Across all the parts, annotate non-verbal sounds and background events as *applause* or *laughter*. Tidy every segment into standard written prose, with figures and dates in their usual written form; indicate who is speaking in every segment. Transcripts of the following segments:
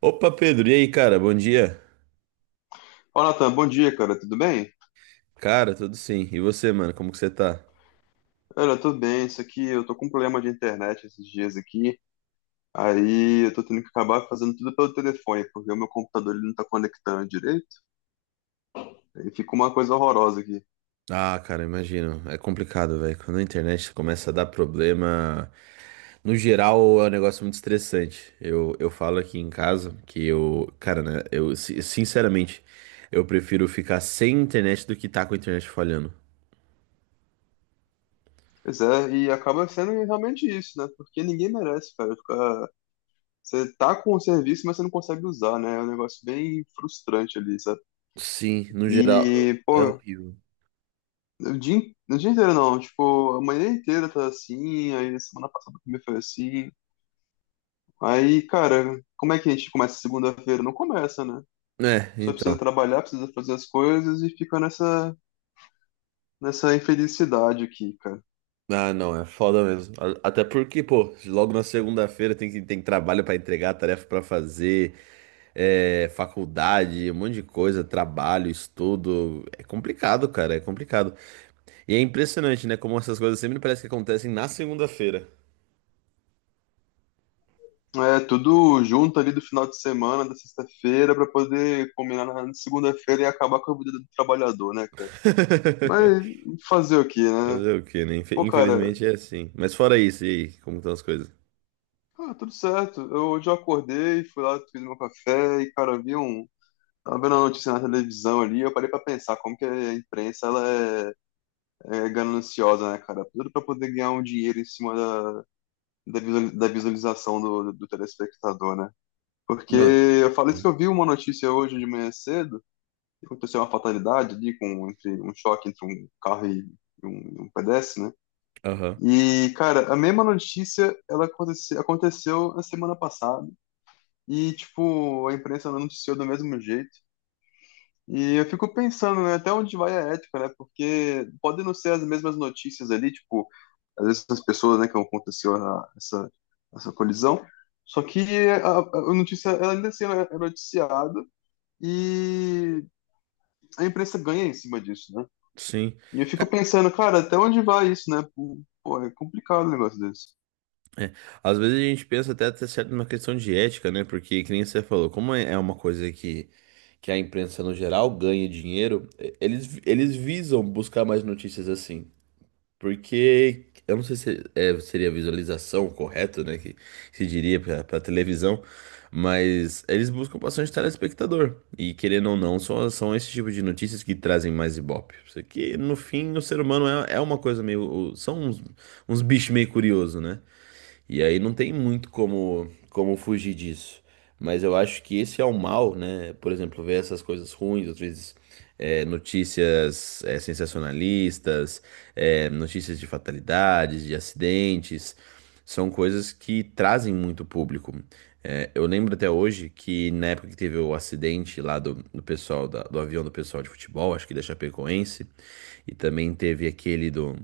Speaker 1: Opa, Pedro, e aí, cara? Bom dia.
Speaker 2: Olá, Natan, bom dia, cara. Tudo bem?
Speaker 1: Cara, tudo sim. E você, mano, como que você tá?
Speaker 2: Olha, tudo bem. Isso aqui, eu tô com um problema de internet esses dias aqui. Aí eu tô tendo que acabar fazendo tudo pelo telefone, porque o meu computador ele não tá conectando direito. Aí fica uma coisa horrorosa aqui.
Speaker 1: Ah, cara, imagino. É complicado, velho. Quando a internet começa a dar problema, no geral é um negócio muito estressante. Eu falo aqui em casa que eu, cara, né, sinceramente, eu prefiro ficar sem internet do que tá com a internet falhando.
Speaker 2: Pois é, e acaba sendo realmente isso, né? Porque ninguém merece, cara, ficar... Você tá com o serviço, mas você não consegue usar, né? É um negócio bem frustrante ali, sabe?
Speaker 1: Sim, no geral
Speaker 2: E,
Speaker 1: é
Speaker 2: pô,
Speaker 1: horrível.
Speaker 2: o dia, o dia inteiro não. Tipo, a manhã inteira tá assim, aí semana passada também foi assim. Aí, cara, como é que a gente começa segunda-feira? Não começa, né?
Speaker 1: É,
Speaker 2: Só precisa
Speaker 1: então.
Speaker 2: trabalhar, precisa fazer as coisas e fica nessa infelicidade aqui, cara.
Speaker 1: Ah, não, é foda mesmo. Até porque, pô, logo na segunda-feira tem que tem trabalho pra entregar, tarefa pra fazer, faculdade, um monte de coisa, trabalho, estudo. É complicado, cara, é complicado. E é impressionante, né, como essas coisas sempre parece que acontecem na segunda-feira.
Speaker 2: É tudo junto ali do final de semana, da sexta-feira, pra poder combinar na segunda-feira e acabar com a vida do trabalhador, né, cara? Mas
Speaker 1: *laughs*
Speaker 2: fazer o quê, né?
Speaker 1: Fazer o quê, né?
Speaker 2: Pô, cara,
Speaker 1: Infelizmente é assim. Mas fora isso, e aí, como estão as coisas?
Speaker 2: ah, tudo certo. Eu hoje eu acordei, fui lá, fiz meu café e, cara, vi um. Tava vendo a notícia na televisão ali, eu parei pra pensar como que a imprensa ela é gananciosa, né, cara? Tudo para poder ganhar um dinheiro em cima da visualização do telespectador, né? Porque
Speaker 1: Mano.
Speaker 2: eu falei isso que
Speaker 1: Sim.
Speaker 2: eu vi uma notícia hoje de manhã cedo, que aconteceu uma fatalidade ali, um choque entre um carro e um pedestre, né?
Speaker 1: Aham.
Speaker 2: E, cara, a mesma notícia ela aconteceu na semana passada e, tipo, a imprensa não noticiou do mesmo jeito. E eu fico pensando, né, até onde vai a ética, né? Porque podem não ser as mesmas notícias ali, tipo, às vezes essas pessoas, né, que essa colisão. Só que a notícia, ela ainda assim ela é noticiada e a imprensa ganha em cima disso, né?
Speaker 1: Sim.
Speaker 2: E eu fico
Speaker 1: Ca-
Speaker 2: pensando, cara, até onde vai isso, né? Pô, é complicado um negócio desse.
Speaker 1: É, às vezes a gente pensa até certo numa questão de ética, né? Porque, que nem você falou, como é uma coisa que a imprensa no geral ganha dinheiro, eles, eles visam buscar mais notícias assim. Porque, eu não sei se é, seria a visualização correta, né? Que se diria pra, pra televisão, mas eles buscam bastante telespectador. E querendo ou não, são, são esse tipo de notícias que trazem mais ibope. Isso aqui, no fim, o ser humano é, é uma coisa meio. São uns, uns bichos meio curiosos, né? E aí não tem muito como, como fugir disso. Mas eu acho que esse é o mal, né? Por exemplo, ver essas coisas ruins, às vezes notícias sensacionalistas, notícias de fatalidades, de acidentes, são coisas que trazem muito público. É, eu lembro até hoje que na época que teve o acidente lá do, do pessoal, do avião do pessoal de futebol, acho que da Chapecoense, e também teve aquele do,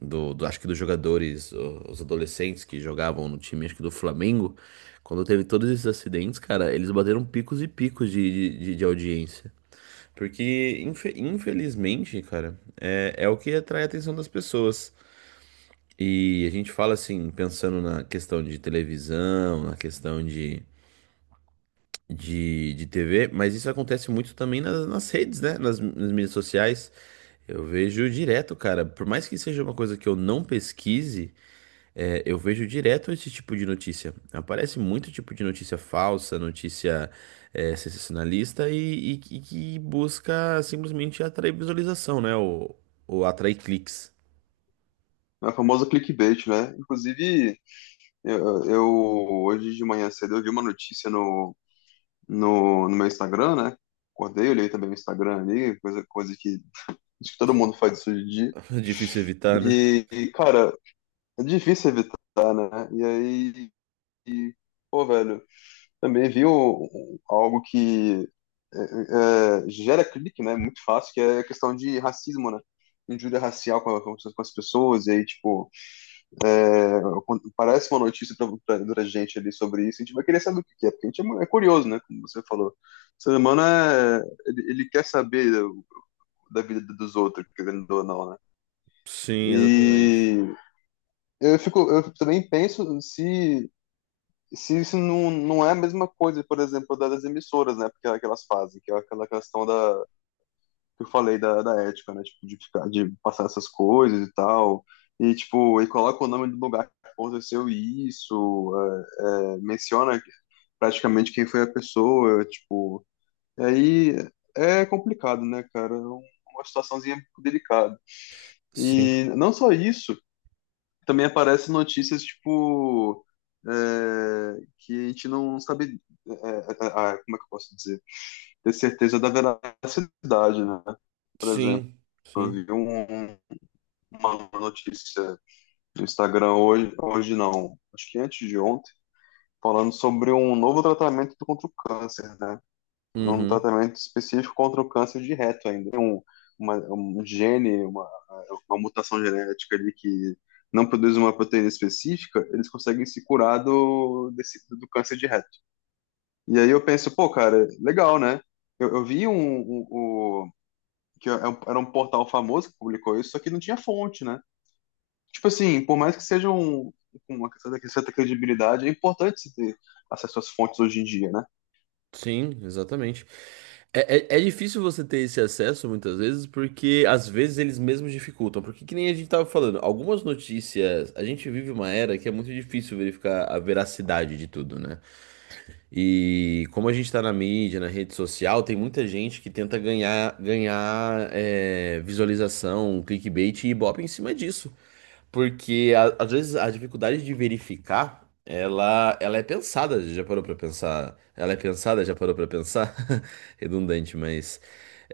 Speaker 1: do, acho que dos jogadores, os adolescentes que jogavam no time, acho que do Flamengo. Quando teve todos esses acidentes, cara, eles bateram picos e picos de audiência. Porque, infelizmente, cara, é, é o que atrai a atenção das pessoas. E a gente fala assim, pensando na questão de televisão, na questão de TV, mas isso acontece muito também nas, nas redes, né? Nas, nas mídias sociais. Eu vejo direto, cara. Por mais que seja uma coisa que eu não pesquise, eu vejo direto esse tipo de notícia. Aparece muito tipo de notícia falsa, notícia sensacionalista e, que busca simplesmente atrair visualização, né? Ou atrair cliques.
Speaker 2: É a famosa clickbait, né? Inclusive, hoje de manhã cedo eu vi uma notícia no meu Instagram, né? Acordei, olhei também o Instagram ali, coisa que acho que todo mundo faz isso hoje em dia.
Speaker 1: *laughs* Difícil evitar, né?
Speaker 2: E, cara, é difícil evitar, né? E aí, e, pô, velho, também vi algo que gera clique, né? Muito fácil, que é a questão de racismo, né? Injúria racial com, com as pessoas, e aí, tipo, é, quando parece uma notícia pra gente ali sobre isso, a gente vai querer saber o que que é, porque a gente é curioso, né? Como você falou. O ser humano é, ele quer saber da vida dos outros, querendo ou não, né?
Speaker 1: Sim, exatamente.
Speaker 2: E eu fico, eu também penso se isso não é a mesma coisa, por exemplo, das emissoras, né? Porque é aquelas fazem, que é aquela questão da que eu falei da ética, né? Tipo, de ficar, de passar essas coisas e tal. E tipo, e coloca o nome do lugar que aconteceu isso, menciona praticamente quem foi a pessoa, tipo. E aí é complicado, né, cara? Uma situaçãozinha delicada.
Speaker 1: Sim,
Speaker 2: E não só isso, também aparece notícias tipo é, que a gente não sabe, é, é, como é que eu posso dizer, ter certeza da veracidade, né? Por exemplo,
Speaker 1: sim,
Speaker 2: eu
Speaker 1: sim.
Speaker 2: vi uma notícia no Instagram hoje, hoje não, acho que antes de ontem, falando sobre um novo tratamento contra o câncer, né? Um
Speaker 1: Uhum.
Speaker 2: tratamento específico contra o câncer de reto ainda. Tem um gene, uma mutação genética ali que não produz uma proteína específica, eles conseguem se curar do do câncer de reto. E aí eu penso, pô, cara, legal, né? Eu vi um, um- que é era um portal famoso que publicou isso, só que não tinha fonte, né? Tipo assim, por mais que seja um, com uma certa credibilidade, é importante se ter acesso às fontes hoje em dia, né?
Speaker 1: Sim, exatamente. É, é, é difícil você ter esse acesso muitas vezes, porque às vezes eles mesmos dificultam. Porque que nem a gente tava falando, algumas notícias, a gente vive uma era que é muito difícil verificar a veracidade de tudo, né? E como a gente tá na mídia, na rede social, tem muita gente que tenta ganhar visualização, clickbait e ibope em cima disso. Porque às vezes a dificuldade de verificar, ela é pensada, já parou pra pensar? Ela é pensada, já parou pra pensar? *laughs* Redundante, mas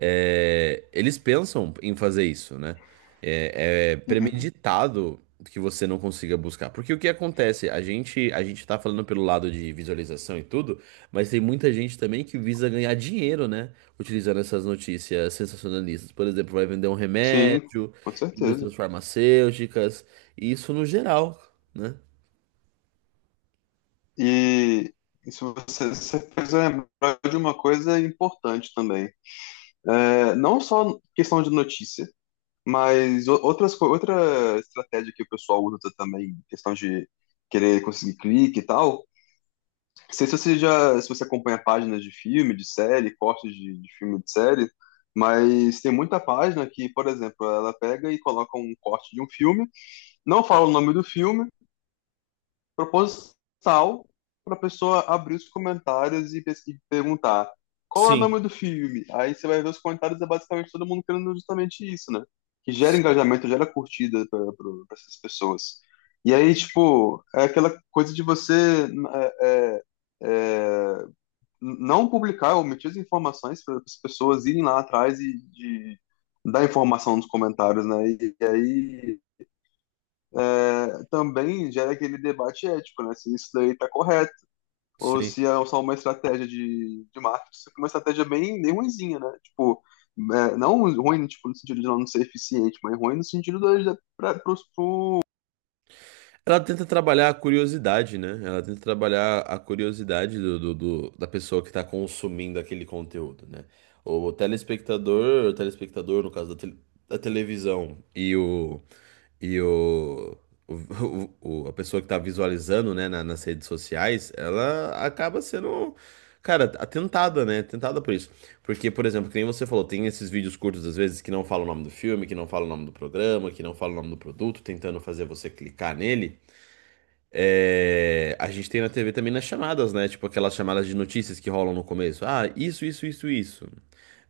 Speaker 1: eles pensam em fazer isso, né? É, é
Speaker 2: Uhum.
Speaker 1: premeditado que você não consiga buscar. Porque o que acontece? A gente tá falando pelo lado de visualização e tudo, mas tem muita gente também que visa ganhar dinheiro, né? Utilizando essas notícias sensacionalistas. Por exemplo, vai vender um
Speaker 2: Sim,
Speaker 1: remédio,
Speaker 2: com certeza.
Speaker 1: indústrias farmacêuticas, e isso no geral, né?
Speaker 2: E isso você, você fez eu lembrar de uma coisa importante também. É, não só questão de notícia, mas outras, outra estratégia que o pessoal usa também, questão de querer conseguir clique e tal. Não sei se você já, se você acompanha páginas de filme, de série, cortes de filme, de série, mas tem muita página que, por exemplo, ela pega e coloca um corte de um filme, não fala o nome do filme, proposital para a pessoa abrir os comentários e, e perguntar qual é o
Speaker 1: Sim,
Speaker 2: nome do filme? Aí você vai ver os comentários, é basicamente todo mundo querendo justamente isso, né? Que gera
Speaker 1: s-
Speaker 2: engajamento, gera curtida para essas pessoas. E aí, tipo, é aquela coisa de você é, é, é, não publicar, omitir as informações para as pessoas irem lá atrás e dar informação nos comentários, né? E aí é, também gera aquele debate ético, né? Se isso daí está correto, ou
Speaker 1: sim.
Speaker 2: se é só uma estratégia de marketing, uma estratégia bem ruimzinha, né? Tipo, é, não ruim tipo, no sentido de não ser eficiente, mas ruim no sentido de para pros,
Speaker 1: Ela tenta trabalhar a curiosidade, né? Ela tenta trabalhar a curiosidade do, da pessoa que está consumindo aquele conteúdo, né? O telespectador, no caso da, da televisão, e o- *laughs* a pessoa que está visualizando, né, nas redes sociais, ela acaba sendo, cara, atentada, né? Tentada por isso. Porque, por exemplo, que nem você falou, tem esses vídeos curtos, às vezes, que não falam o nome do filme, que não falam o nome do programa, que não falam o nome do produto, tentando fazer você clicar nele. É, a gente tem na TV também nas chamadas, né? Tipo aquelas chamadas de notícias que rolam no começo. Ah, isso, isso, isso, isso.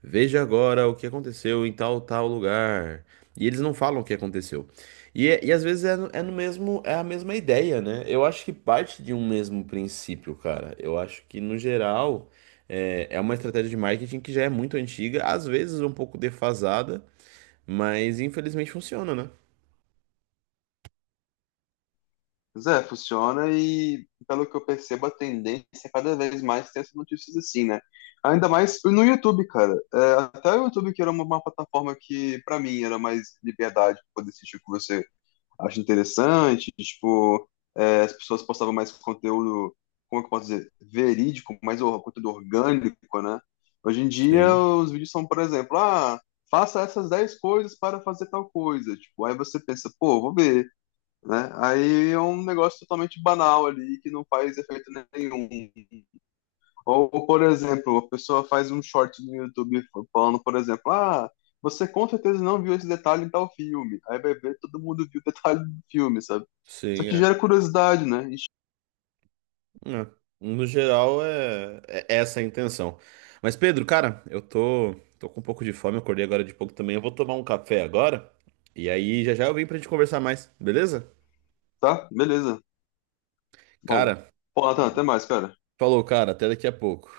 Speaker 1: Veja agora o que aconteceu em tal, tal lugar. E eles não falam o que aconteceu. E, e às vezes é no mesmo, é a mesma ideia, né? Eu acho que parte de um mesmo princípio, cara. Eu acho que, no geral, é, é uma estratégia de marketing que já é muito antiga, às vezes um pouco defasada, mas infelizmente funciona, né?
Speaker 2: Zé, funciona e, pelo que eu percebo, a tendência é cada vez mais ter essas notícias assim, né? Ainda mais no YouTube, cara. É, até o YouTube, que era uma plataforma que, para mim, era mais liberdade pra poder assistir o que você acho interessante, tipo, é, as pessoas postavam mais conteúdo, como é que eu posso dizer, verídico, mais conteúdo orgânico, né? Hoje em dia,
Speaker 1: Sim,
Speaker 2: os vídeos são, por exemplo, ah, faça essas 10 coisas para fazer tal coisa, tipo, aí você pensa, pô, vou ver, né? Aí é um negócio totalmente banal ali, que não faz efeito nenhum. Ou, por exemplo, a pessoa faz um short no YouTube falando, por exemplo, ah, você com certeza não viu esse detalhe em tal filme. Aí vai ver, todo mundo viu o *laughs* detalhe do filme, sabe? Só que
Speaker 1: sim,
Speaker 2: gera curiosidade, né? Ixi,
Speaker 1: É, No geral, é, é essa a intenção. Mas, Pedro, cara, tô com um pouco de fome, acordei agora de pouco também. Eu vou tomar um café agora. E aí, já já eu vim pra gente conversar mais, beleza?
Speaker 2: tá? Beleza. Bom,
Speaker 1: Cara,
Speaker 2: pô, Nathan, até mais, cara.
Speaker 1: falou, cara, até daqui a pouco.